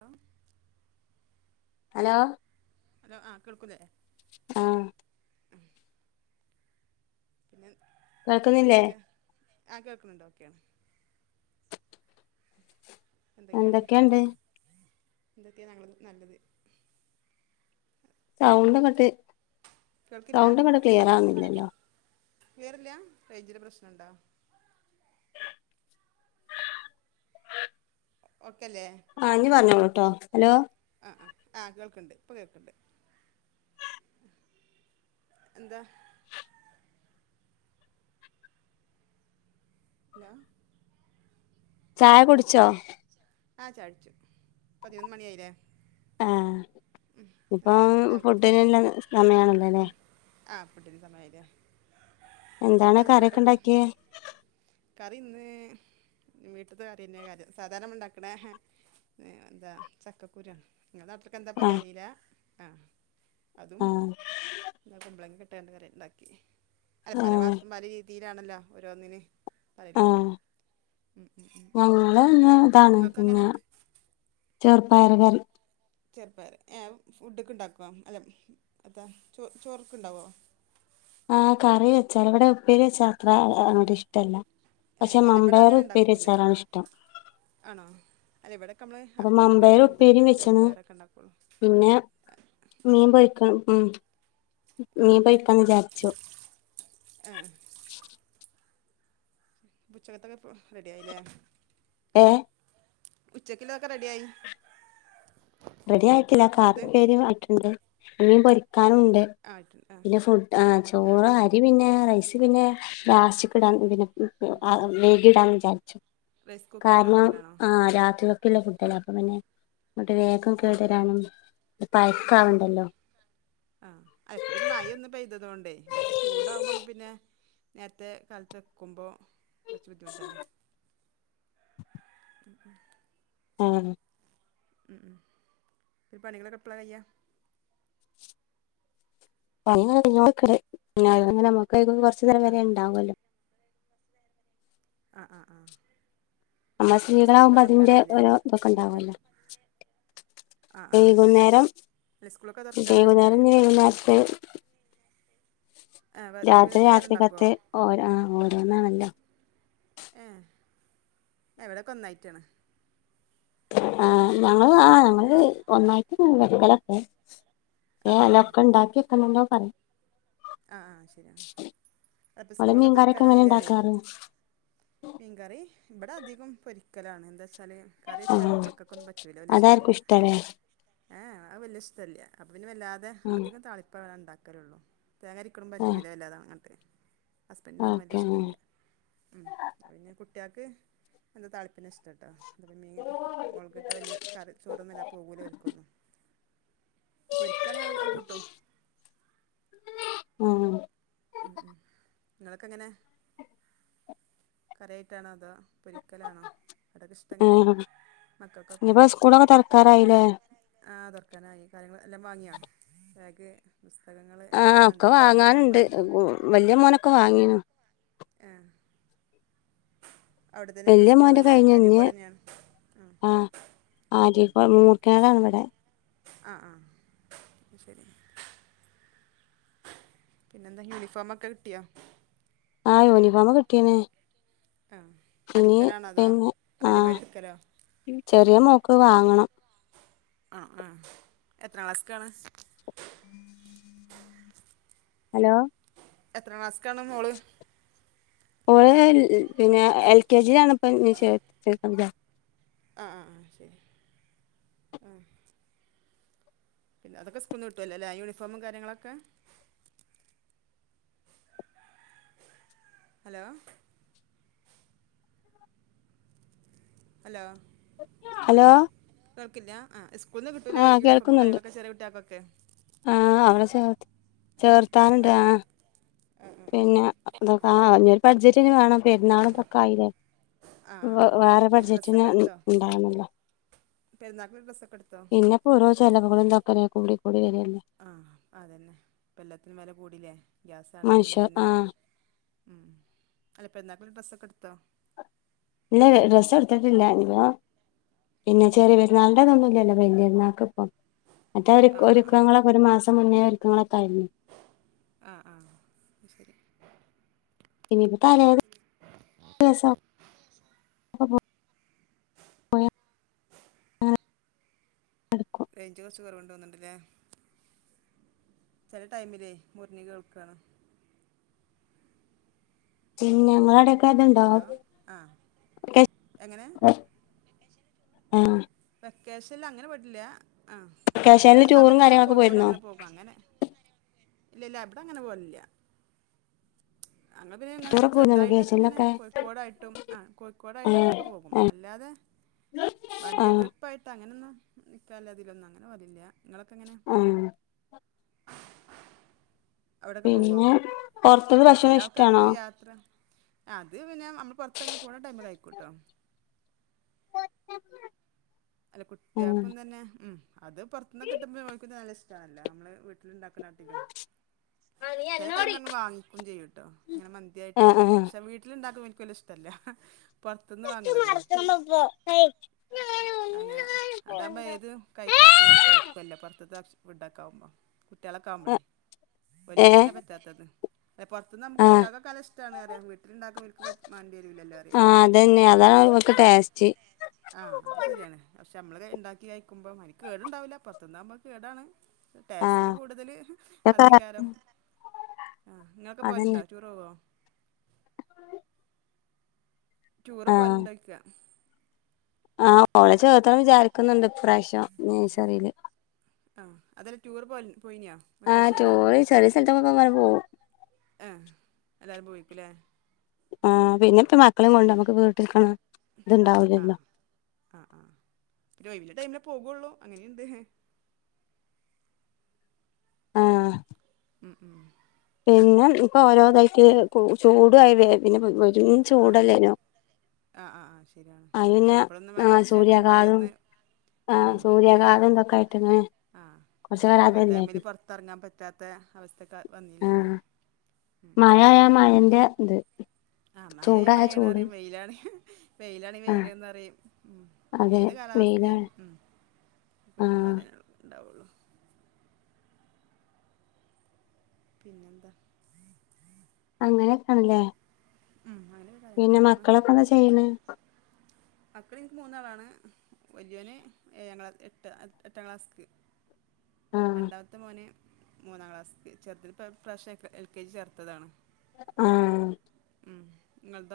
Hello hello hello ആഹ് കേക്കുന്നില്ലേ. ആഹ് പിന്നെ കേൾക്കുന്നില്ലേ എന്തൊക്കെയാ ആഹ് കേക്കുന്നുണ്ട് ഓക്കേ ആണ്. എന്തൊക്കെയാണ് എന്തൊക്കെയുണ്ട് എന്തൊക്കെയാണ് ഞങ്ങള് നല്ലത്. സൗണ്ട് അങ്ങോട്ട് കേൾക്കില്ല സൗണ്ട് അങ്ങോട്ട് ക്ലിയർ ആവുന്നില്ലല്ലോ? ക്ലിയർ അല്ല റേഞ്ചിന്റെ പ്രശ്നം ഉണ്ടോ? ഓക്കേ അല്ലേ. ഇനി പറഞ്ഞോളൂ കേട്ടോ, ഹലോ. ആഹ് ആഹ് ആഹ് കേൾക്കുണ്ട് ഇപ്പ കേൾക്കുണ്ട്. ഉം എന്താ. ഹലോ ചായ കുടിച്ചോ? ആഹ് ചായ കുടിച്ചു, പതിനൊന്ന് മണിയായില്ലേ. ആഹ് ഇപ്പം എന്താ ഫുഡിനുള്ള സമയമാണല്ലോ അല്ലേ. ആഹ് ഫുഡിന്റെ സമയം ആയല്ലേ, എന്താണ് എന്താ കറിയൊക്കെ ഫുഡൊക്കെ ഉണ്ടാക്കിയേ ഉം. കറി ഇന്ന് വീട്ടുത്തെ കറി തന്നെ കാര്യം സാധാരണ ഉണ്ടാക്കണേ. ഏഹ് എന്താ ചക്കക്കുരുയാണ് നിങ്ങളുടെ നാട്ടിക്ക് എന്താ. പറയാൻ ആഹ് അറിയില്ല ആഹ് അതും. ആഹ് എന്താ കുമ്പളങ്ങ കിട്ടാണ്ട് കറി ഉണ്ടാക്കി, അല്ല പല ആഹ് ഭാഗത്തും പല രീതിയിലാണല്ലോ ഓരോന്നിന്ന്. അയില് ആഹ് ഉം ഉം ഉം ഞങ്ങള് ഇന്ന് ഇതാണ് നിങ്ങൾക്ക് എങ്ങനെ. പിന്നെ ചെറുപ്പയർ കറി. ചെറുപ്പയർ ഏഹ് ഫുഡൊക്കെ ഉണ്ടാക്കുവോ അല്ല അതാ ചോ ചോറുയൊക്കെ ഉണ്ടാവോ? ആഹ് കറി വെച്ചാൽ ഇവിടെ ഉപ്പേരി വെച്ചാൽ അത്ര അങ്ങോട് ഇഷ്ടല്ല. ഏ പക്ഷെ അല്ല ഇവിടെ മമ്പാപ്പയർ അങ്ങനെ ഉപ്പേരി ഉണ്ടാക്കൂല വച്ചാണ് ഇഷ്ടം. ആണോ അല്ല ഇവിടെയൊക്കെ നമ്മൾ അപ്പൊ അപ്പത്തേക്കൊക്കെ മമ്പയർ അങ്ങനത്തെ ഉപ്പേരിയും വെച്ച്ണ് ചെറുപ്പയരൊക്കെ ഉണ്ടാക്കുള്ളൂ. പിന്നെ ഉം, മീൻ പൊരിക്കണം ഉം മീൻ പൊരിക്കാന് വിചാരിച്ചു. ആഹ് [inaudible] ഉച്ചയ്ക്കത്തെ ഇപ്പോ റെഡി ആയില്ലേ? ഏഹ് ഉച്ചയ്ക്കത്തെ എല്ലാം റെഡിയായി. റെഡി ആയിട്ടില്ല കാർ എന്നത് പേരെ ആയിട്ടുണ്ട് ഇനി പൊരിക്കാനുണ്ട്. ആ ഇട്ടുണ്ട് ആ പിന്നെ ഫുഡ് ആഹ് ആ ചോറ് ആ അരി പിന്നെ റൈസ് പിന്നെ ലാസ്റ്റ്ക്ക് ഇടാൻ പിന്നെ. ഇപ്പൊ വേദയെടന്ന് വിചാരിച്ചു റൈസ് കുക്കറിൽ കാരണം വെക്കലാണോ ആഹ് രാത്രി. ഉപ്പ് ഇല്ല ഫുഡ്‌ അപ്പൊ പിന്നെ ഇങ്ങോട്ട് വേഗം ആ കേടു ആ വരാനും പഴക്ക ആവുണ്ടല്ലോ. ആഹ് ഇപ്പൊ പിന്നെ മഴ ഒന്ന് പെയ്തുതോണ്ട് മറ്റേ ചൂടാവുമ്പോ നമ്മുക്ക് പിന്നെ. നേരത്തെ കാലത്ത് വക്കുമ്പോൾ. കുറച്ചു ബുദ്ധിമുട്ടല്ലേ, ഉം ഉം. ഉം ഉം ഉം പണികള് എപ്പള കയ്യുക അങ്ങനെക്ക കൊറച്ചു നേരം ആ വരെ ഉണ്ടാാവുമല്ലോ ആഹ് ആഹ് ആഹ് നമ്മൾ പിന്നെ സ്കൂളൊക്കെ സ്ത്രീകളാകുമ്പോ അതിന്റെ തുർക്കാനായില്ലേ ഓരോ ഇതൊക്കെ എന്തൊക്കെ ഉണ്ടാവുമല്ലോ ആഹ് ആഹ് ആഹ് ശരിയാണ് വൈകുന്നേരം അല്ല സ്കൂളൊക്കെ തുറക്കാനായിലെ വൈകുന്നേരം പറിയാ ഇനി വൈകുന്നേരത്തെ ത്ര വൈകുന്നേരത്ത് വേറെ രായാത്ര ഉണ്ടാക്കുമോ കത്ത് ഓ ആഹ് ഓരോന്നാണല്ലോ ഏഹ് എവിടെയൊക്കെ ഒന്നായിട്ടാണ് ആഹ് ഞങ്ങ ആഹ് ഞങ്ങള് ഒന്നായിട്ട വക്കലൊക്കെ ആ ഏഹ് ആ അല്ല ഒക്കെ ഉണ്ടാക്കി ഒക്കല്ലോ പറ ആഹ് ആഹ് ശരിയ ഇപ്പ ഓള് സ്കൂളൊക്കെ മീൻകറിയൊക്കെ എങ്ങനെ തുറക്കാനായില്ലേ പറയാം ഉണ്ടാക്കാറ് മീൻകറി ഇവിടെ അധികം പൊരിക്കലാണ് എന്താ വെച്ചാൽ കറി ആ വെച്ചാലും മക്കൾക്കൊന്നും പറ്റൂല ഒല് ഇഷ്ടല്ല അതായിരിക്കും ഇഷ്ടല്ലേ ഏഹ് അത് വലിയ ഇഷ്ടല്ലേ അപ്പൊ പിന്നെ വല്ലാതെ ആ അധികം താളിപ്പ വേ ഉണ്ടാക്കാരുള്ളൂ തേങ്ങ എക്കും പറ്റല ആ അല്ലാതാ അങ്ങട്ട് ഹസ്ബൻഡിനൊന്നും വല്ല ഓക്കെ ആ ഇഷ്ടമല്ല ഉം പിന്നെ കുട്ടികൾക്ക് എന്താ താളിപ്പന ഇഷ്ടമ കേട്ടോ അത മീൻ മുളകിട്ട വലിയ കറി ചോറൊന്നും മല്ല പൂകൂല വക്കുന്നു പൊരിക്കണെ അവരെ കൂട്ടും ഉം ആഹ് ഉം ഉം നിങ്ങളൊക്കെ എങ്ങനെ കറിയായിട്ടാണോ അതോ പൊരിക്കലാണോ അവിടെയൊക്കെ ഇഷ്ടം എങ്ങനെ ആഹ് മക്കൾക്കൊക്കെ ഇനിപ്പോ സ്കൂളൊക്കെ തുറക്കാറായില്ലേ ആഹ് തുറക്കാനായി കാര്യങ്ങളെല്ലാം വാങ്ങിയാ ബാഗ് പുസ്തകങ്ങൾ എല്ലാം വേണ്ടേ യൂണിഫോമായി വലിയ മോനൊക്കെ വാങ്ങീനു ഏഹ് തന്നെയൊക്കെ വലിയ മോന്റെ സ്കൂളിലല്ലേ കഴിഞ്ഞ് ഇഞ്ഞ് അരീക്കോട് തന്നെയാണ് ആഹ് ആര്യാ പള്ളുമൂക്കിലാണ് ഇവിടെ ആഹ് ആഹ് ശരി പിന്നെന്താ യൂണിഫോമൊക്കെ കിട്ടിയോ ആഹ് യൂണിഫോം കിട്ടിയിന് ആഹ് അടിക്കലാണോ അതോ പിന്നെ ആ റെഡിമേയ്ഡ് എടുക്കലോ ചെറിയ മോക്ക് വാങ്ങണം ആഹ് ആഹ് എത്ര ക്ലാസിക്കാണ് ഹലോ എത്ര ക്ലാസിക്കാണ് മോള് ഓള് പിന്നെ എൽ കെ ജിയിലാണ് ഇപ്പ ഇഞ്ഞി ചേ ആഹ് ആഹ് ആഹ് ശരി ഉം പിന്നെ അതൊക്കെ സ്കൂളിന്ന് കിട്ടുവല്ലേല്ലെ യൂണിഫോമും കാര്യങ്ങളൊക്കെ ഹലോ ഹലോ ഹലോ കേൾക്കില്ല ആഹ് സ്കൂളിൽ നിന്ന് കിട്ടൂല്ലേ ആഹ് യൂണഫോമും കേൾക്കുന്നുണ്ട് കാര്യങ്ങളൊക്കെ ചെറിയ കുട്ടികൾക്കൊക്കെ ആഹ് അവിടെ ചേ ചേർത്താനുണ്ട് ആഹ് ആ ആ പിന്നെ ശരി അതൊക്കെ ആഹ് ഇനിയൊരു ബഡ്ജിറ്റിനി വേണം പെരുന്നാളും ഇതൊക്കെയായില്ലേ ആ ആ വേറെ ബഡ്ജറ്റിന് ഉണ്ടാവുന്നുല്ലാ പെരുന്നാൾക്ക് പിന്നെ ഡ്രസ്സൊക്കെ എടുത്തോ ഇന്നപ്പോ ഓരോ ചെലവുകളും ഇതൊക്കെരെ കൂടി കൂടി വരുവല്ലേ ആഹ് അതന്നെ ഇപ്പ എല്ലാത്തിനും വെല കൂടില്ലേ ഗ്യാസാണെങ്കിലും മനുഷ്യ തന്നെ ആഹ് ഉം അല്ല പെരുന്നാക്ക് പിന്നെ ഡ്രസ്സൊക്കെ എടുത്തോ ഇല്ല ഡ്രസ്സെടുത്തിട്ടില്ല ഇഞ്ഞി [unintelligible] പിന്നെ ചെറിയ പെരുന്നാളിന്റെ ഇതൊന്നുവില്ലല്ലോ വല്യ പെരുന്നാക്കിപ്പം മറ്റേ ഒരുക്ക ആ ആ ഒരുക്കങ്ങളൊക്കെ ഒരു മാസം മുന്നേ ഒരുക്കങ്ങളൊക്കെ കഴിഞ്ഞു ആഹ് ആഹ് അത് ശെരി ഇനിപ്പോ തലേ ദിവസം [unintelligible] പോയാ [inaudible] റേഞ്ച് കൊറച്ച് കൊറവോണ്ട് തോന്ന്ണ്ടില്ലേ ചെല ടൈമിലേ മുറിഞ്ഞു കേൾക്കാണ് പിന്നെ ഞങ്ങളവടെ ഹലോ ക്കെതുണ്ടാവും ആ എങ്ങനെ [inaudible] ആഹ് വെക്കേഷനില് അങ്ങനെ പോയിട്ടില്ല ആഹ് അത് ചെല കേശവനിൽ ടൂറും സമയത്തിങ്ങനെ കാര്യങ്ങളൊക്കെ കോഴിക്കോട് പോയിരുന്നോ അങ്ങനെ പോ കും അങ്ങനെ ഇല്ല ഇല്ല ഇവടെ അങ്ങനെ പോവലില്ല അങ്ങള് പിന്നെ അങ്ങനെ ടൂറൊക്കെ പോയിരുന്നോ ചെറുതായിട്ടൊക്കെ ഇങ്ങനെ കേശവനിലൊക്കെ കോഴിക്കോടായിട്ടും ആഹ് ആ കോഴിക്കോടായിട്ടും അങ്ങനെക്കെ പോകും അല്ലാതെ ആ വൺഡേ ട്രിപ്പായിട്ട് അങ്ങനൊന്നും നിക്കാല അതിലൊന്നും അങ്ങനെ പതിവില്ല നിങ്ങളൊക്കെ എങ്ങനാ? ആഹ് അവടൊക്കെ പോവോ പിന്നെ പുറത്തത്തെ അല്ല ചെല ഭക്ഷണം ആൾക്കാർക്ക് ഇഷ്ടാണോ യാത്ര അത് പിന്നെ നമ്മള് പൊറത്തങ്ങനെ പോണ ടൈമിലായിക്കൂട്ടോ അല്ല ആ കുട്ടിയപ്പം തന്നെ ഉം അത് പൊറത്തുന്ന്ക്കിട്ടുമ്പോ [unintelligible] നല്ല ഇഷ്ടണല്ലോ നമ്മള് വീട്ടിലിണ്ടാക്കണട്ടിലും ചെല ടൈം [unintelligible] വാങ്ങിക്കും ചെയ്യൂട്ടോ ങ്ങനെ ആ മന്തിയായിട്ടും ഷേ വീട്ടിലുണ്ടാക്കും എനിക്ക് വല്യ ഇഷ് ട്ടല്ല പൊറത്തുന്ന് വാങ്ങണതേ അങ്ങനെ അതാമ്പോ ഏത് കഴിക്കാത്ത ഓലും കഴിക്കുവല്ലോ പൊറത്തത്തെ ഫുഡൊക്കെ ആവുമ്പം കുട്ടികളൊക്കെ ആ ആവുമ്പളേ ഏ വല്യോർക്കല്ലേ പറ്റാത്തത് പൊറത്തുന്ന് ആമ്പേ ആ കുട്ട്യാൾക്കെക്കെ നല്ല ഇഷ്ടണ്റയാ വീട്ടിലണ്ടാക്കുമ്പോ ഓല്ക്ക് മാണ്ടി വരുലല്ലോ അറയാ ആ അതന്നെ അതാണ് ഇവർക്ക് ടേസ്റ്റ് ആഹ് അത് ശെരിയാണ് പഷേ ഞമ്മള് ഇണ്ടാക്കി കയിക്കുമ്പോ അയിന് കേടുണ്ടാവില്ല പൊറത്തുന്നാവുമ്പോ കേടാണ് ആ ട്ടേസ്റ്റില് കൂടുതല് ഇതൊക്കെ അതേക്കാരം ആഹ് ഇങ്ങക്ക് അതന്നെ പോകലുണ്ടോ ടൂറ് പോവോ ടൂറ് പോവലോണ്ടോയ്ക്കാ ആഹ് ഓളെ ചേർത്തണം വിചാരിക്ക്ന്ന്ണ്ട് ഇപ്രശ്യം നെസറില് ആഹ് അതല്ല ടൂർ പോ പോയിനിയാ ആ വെക്കേഷനില് ടൂറ് ചെറിയ സ്ഥലത്തൊക്കെ അങ്ങനെ പോവും ഏഹ് എല്ലാരും പോയിക്കുലേ ആഹ് പിന്നെപ്പ മക്കളും കൊണ്ട നമ്മുക്ക് വീട്ടി [unintelligible] ക്കണ് ആഹ് ആഹ് ആഹ് [unintelligible] ടൈമിലെ പോകുള്ളൂ അങ്ങനെയ്ണ്ട് ആഹ് മ്മ് മ്മ് പിന്നെ ഇപ്പോ ഓരോതായിട്ട് ചൂടു ആയി [unintelligible] ചൂടല്ലേനോ ആഹ് ആഹ് ആഹ് ശെരിയാണ് അയിന് പിന്നെ എപ്പോഴൊന്ന് ആഹ് കൊറച്ചായിട്ടൊന്ന് സൂര്യാഘാതം മഴേയൊന്ന് ആഹ് ഉം സൂര്യാഘാതം പെയ്തത് ഇതൊക്കെ ആയിട്ട് ഇങ്ങനെ ആഹ് കുറച്ച് ആഹ് കാലം പകല് ടൈമില് അതല്ലായിരുന്നു പൊ ത്തെറങ്ങാൻ പറ്റാത്ത അവസ്ഥക്കെ ആഹ് മായായ മഴേന്റെ ഇത് ആഹ് മഴയായ ചൂടായ മഴയാണ് ചൂട് അറയും വെയിലാണെ വെയിലാണെ ആഹ് വെയിലന്ന്റയും ഉം അതെ ഏത് കാലവസ്ഥി വെയിലാണ് ഉം കുറ്റം ആഹ് പറയാന എളുപ്പണ്ടാവുള്ളൂ പിന്നെന്താ അങ്ങനെയൊക്കാണ്ല്ലേ ഉം അങ്ങനെ കാര്യങ്ങൾ പിന്നെ പോണു മക്കളൊക്കെ എന്താ ചെയ്യണെ? മക്കള് ഇൻക്ക് മൂന്നാളാണ്. വല്യോന് ഏഴാം ക്ലാസ് എട്ട് എട്ടാം ക്ലാസ്ക്ക് ആഹ് രണ്ടാമത്തെ മോന് മൂന്നാം ക്ലാസ്ക്ക്. ചെർതിൽപ്പം പ്രാശ്യം ക് എൽ കെ ജി ചേർത്തതാണ്. ആഹ് ഉം ഇങ്ങൾതോ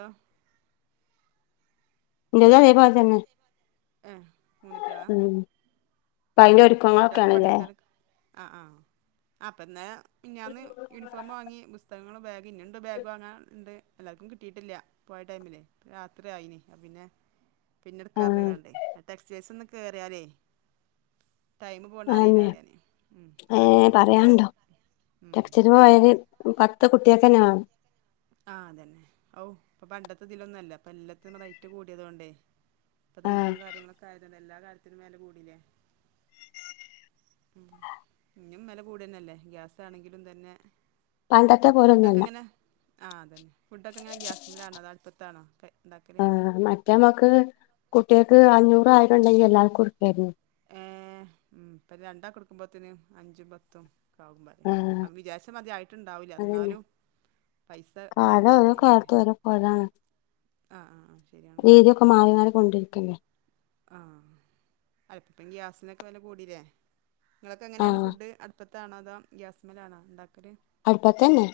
ഇന്റതും അതേ പോൽ തന്നെ ഏഹ് മൂന്നുട്ട്യേളാ? ഉം ഇപ്പൊ ഉം അയിന്റെ ഉം കുട്ട്യോക്കെ ഒരുക്കങ്ങളൊക്കെയാണല്ലേ പഠിക്കാനൊക്കെ ആഹ് ആഹ് അപ്പന്ന് മിഞ്ഞാന്ന് യൂണിഫോമ് വാങ്ങി ബുസ് പുസ്തകങ്ങളും ബാഗ് ഇന്ന്ണ്ട് ബാഗ് വാങ്ങാൻ ഇണ്ട് എല്ലാർക്കും കിട്ടിയിട്ടില്ല. പോയ ടൈമിലെ രാത്രി ആയിനി അ പിന്നെ ആഹ് പിന്നെട്ക്കർഞ്ങ്ങാണ്ടെ ആ ടെക്സൈസ് ഒന്ന് കേറിയാലേ അന്നെ അറിയാന് ഉം സാധനം ഏഹ് കിട്ടൂല്ല പറയാണ്ടോ ഉം ടെക്ച്ചയ്ച്ച് അത് പോയാല് പിന്നെ പത്ത് കുട്ടിയക്കെന്നെ മാണം ആഹ് അതന്നെ അവ് ഇപ്പൊ പണ്ടത്തെതിലൊന്നുല്ല ഇപ്പ എല്ലത്തും റൈറ്റ് കൂടിയതോണ്ടേ പ്പത ഇതും ആഹ് കാര്യങ്ങളൊക്കെ ആയതുണ്ട് എല്ലാ കാര്യത്തിനും മേല കൂടില്ലേ ഉം ഇഞ്ഞും മെല കൂടന്നല്ലേ ഗ്യാസ് ആണെങ്കിലും തന്നെ പണ്ടത്തെ ഫുഡ് പോലൊന്നല്ല ഒക്കെങ്ങനെ ആഹ് അതന്നെ ഫുഡ് ഒക്കെങ്ങനെ ഗ്യാസ്മലാണോ അതോ അട്പ്പത്താണോ ക്കെ ഇണ്ടാക്കല്? ആഹ് മറ്റേമക്ക് കുട്ട്യേക്ക് അഞ്ഞൂറോ ആയിരോ ഇണ്ടെങ്കി എല്ലാർക്കും ഇട്ക്കേനി ഏഹ് ഉം ഇപ്പ രണ്ടാക്ക് ഇട്ക്കുമ്പോത്തിന് അഞ്ചും പത്തും കാവും പറിയാ. ആഹ് അ വിചാര്ച്ചമാതിരി ആയിട്ടുണ്ടാവുല അതന്നെ ഇന്നാലും പൈസ കാലം ഓരോ കാണുംന്നറിലാറിയ കാലത്ത് ഓരോ പോലാണ് ആഹ്‌ ആഹ്‌ ആഹ് ശരിയാണ് പ്പ മാറി മാറി കൊണ്ടിരിക്കല്ലേ ആഹ്‌ അപ്പം ഗ്യാസിനൊക്കെ വെല കൂടീല്ലേ. നിങ്ങളൊക്ക എങ്ങനെയാണ് ആഹ് ഫുഡ് അടുപ്പ ത്താണോ അതോ ഗ്യാസിമ്മലാണോ ഉണ്ടാക്കല്? അട്പ്പത്തന്നെ.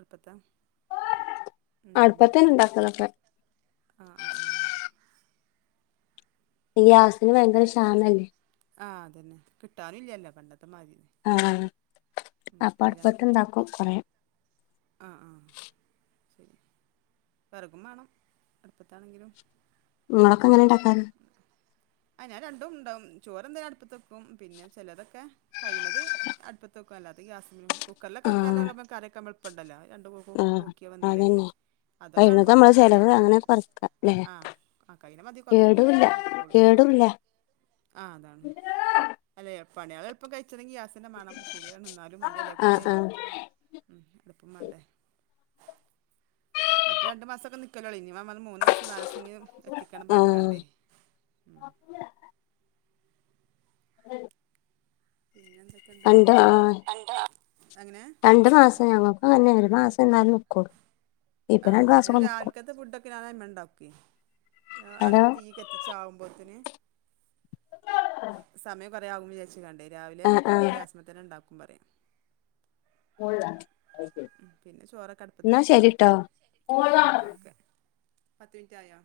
അട്പ്പത്താ? ഉം ഉം അടുപ്പത്തന്നെ ഉണ്ടാക്കലൊക്കെ ആഹ്‌ ആഹ്‌ ആഹ്‌ ഗ്യാസിന് ഭയങ്കര ക്ഷാമല്ലേ ആഹ് അതെന്നെ കിട്ടാനില്ല്യല്ലോ പണ്ടത്തമാതിരി ആഹ്‌ അപ്പടുപ്പത്തുണ്ടാക്കും കൊറേ ആഹ്‌ ആഹ്‌ വെറകും മാണം അടുപ്പത്താണെങ്കിലും. ഇങ്ങളൊക്ക എങ്ങനാ ഇണ്ടാക്കാ അഹ്‌ ഞാൻ രണ്ടും ഉണ്ടാവും ചോറെന്താൻ അടുപ്പത്ത് വെക്കും പിന്നെ ചെലതൊക്കെ കഴിണത് അടുപ്പത്ത് വക്കും അല്ലാത്ത ഗ്യാസും കുക്കറിലൊക്ക ആഹ് വെക്കാലകമ്മ കറിയക്കമ്മളുപ്പണ്ടല്ലാ രണ്ട് കൂ പു ആഹ് പൂക്കിയാ വെന്തിലേ അതന്നെ കഴിയുന്നത് അതൊക്കാവുമ്പം നമ്മളെ ചെലവ് കുക്കറില്ലങ്ങട്ട് അങ്ങനെ ഇടും. കൊറക്ക ആഹ്‌ ആഹ്‌ കയ്ന മതി കൊ ടൂല്ല കേടുല്ല ആഹ് അതാണ്‌ അല്ലെ പണിയള് എളുപ്പം കഴിച്ചെണങ്ങി ഗ്യാസ് ന്നെ മാണം ശരിയാണ് ഇന്നാലും അയിന്റെ ആഹ് എടേകൂടെയ് ആഹ് ഉം അടുപ്പം മാണ്ടേ മറ്റേ രണ്ട് മാസൊക്ക നിക്കലൊള്ളേനി ണ് ഇനി വ പറഞ്ഞ് മൂന്ന് മാസം നാലസം എങ്കിലും എത്തിക്കണം ആഹ് പറഞ്ഞിക്കാണ്ടേ ഉം പിന്നെ എന്തൊക്കെണ്ട് പണ്ട് എന്തോ എങ്ങനെ രണ്ട് മാസ് ത്ത് ഞങ്ങക്കും അങ്ങെൻന്നേ ഒരു മാസം എന്നാലും നിക്കൊ ആഹ്‌ അത് രാവിലക്കത്തെ ഫുഡൊക്കെ ഞാ അയിമ്മേ ണ്ടാക്കോയ് ആഹ് ഹലോ അടുപ്പ് തീ കത്തി ചാവുമ്പോത്തിന് അഹ് സമയം കൊറെയാവും വിചാരിച്ചങ്ങാണ്ടേ രാവിലെ ആഹ് ഗ്യാസ്മ്മെ തന്നെണ്ടാക്കും പറയ ഉം പിന്നെ ചോറൊക്കെ അടുപ്പത്താ എന്നാ വെക്കാറ് ശരിട്ടോ ആഹ്‌ ന്നാ ഓക്കെ പത്ത് മിൻറ്റായോ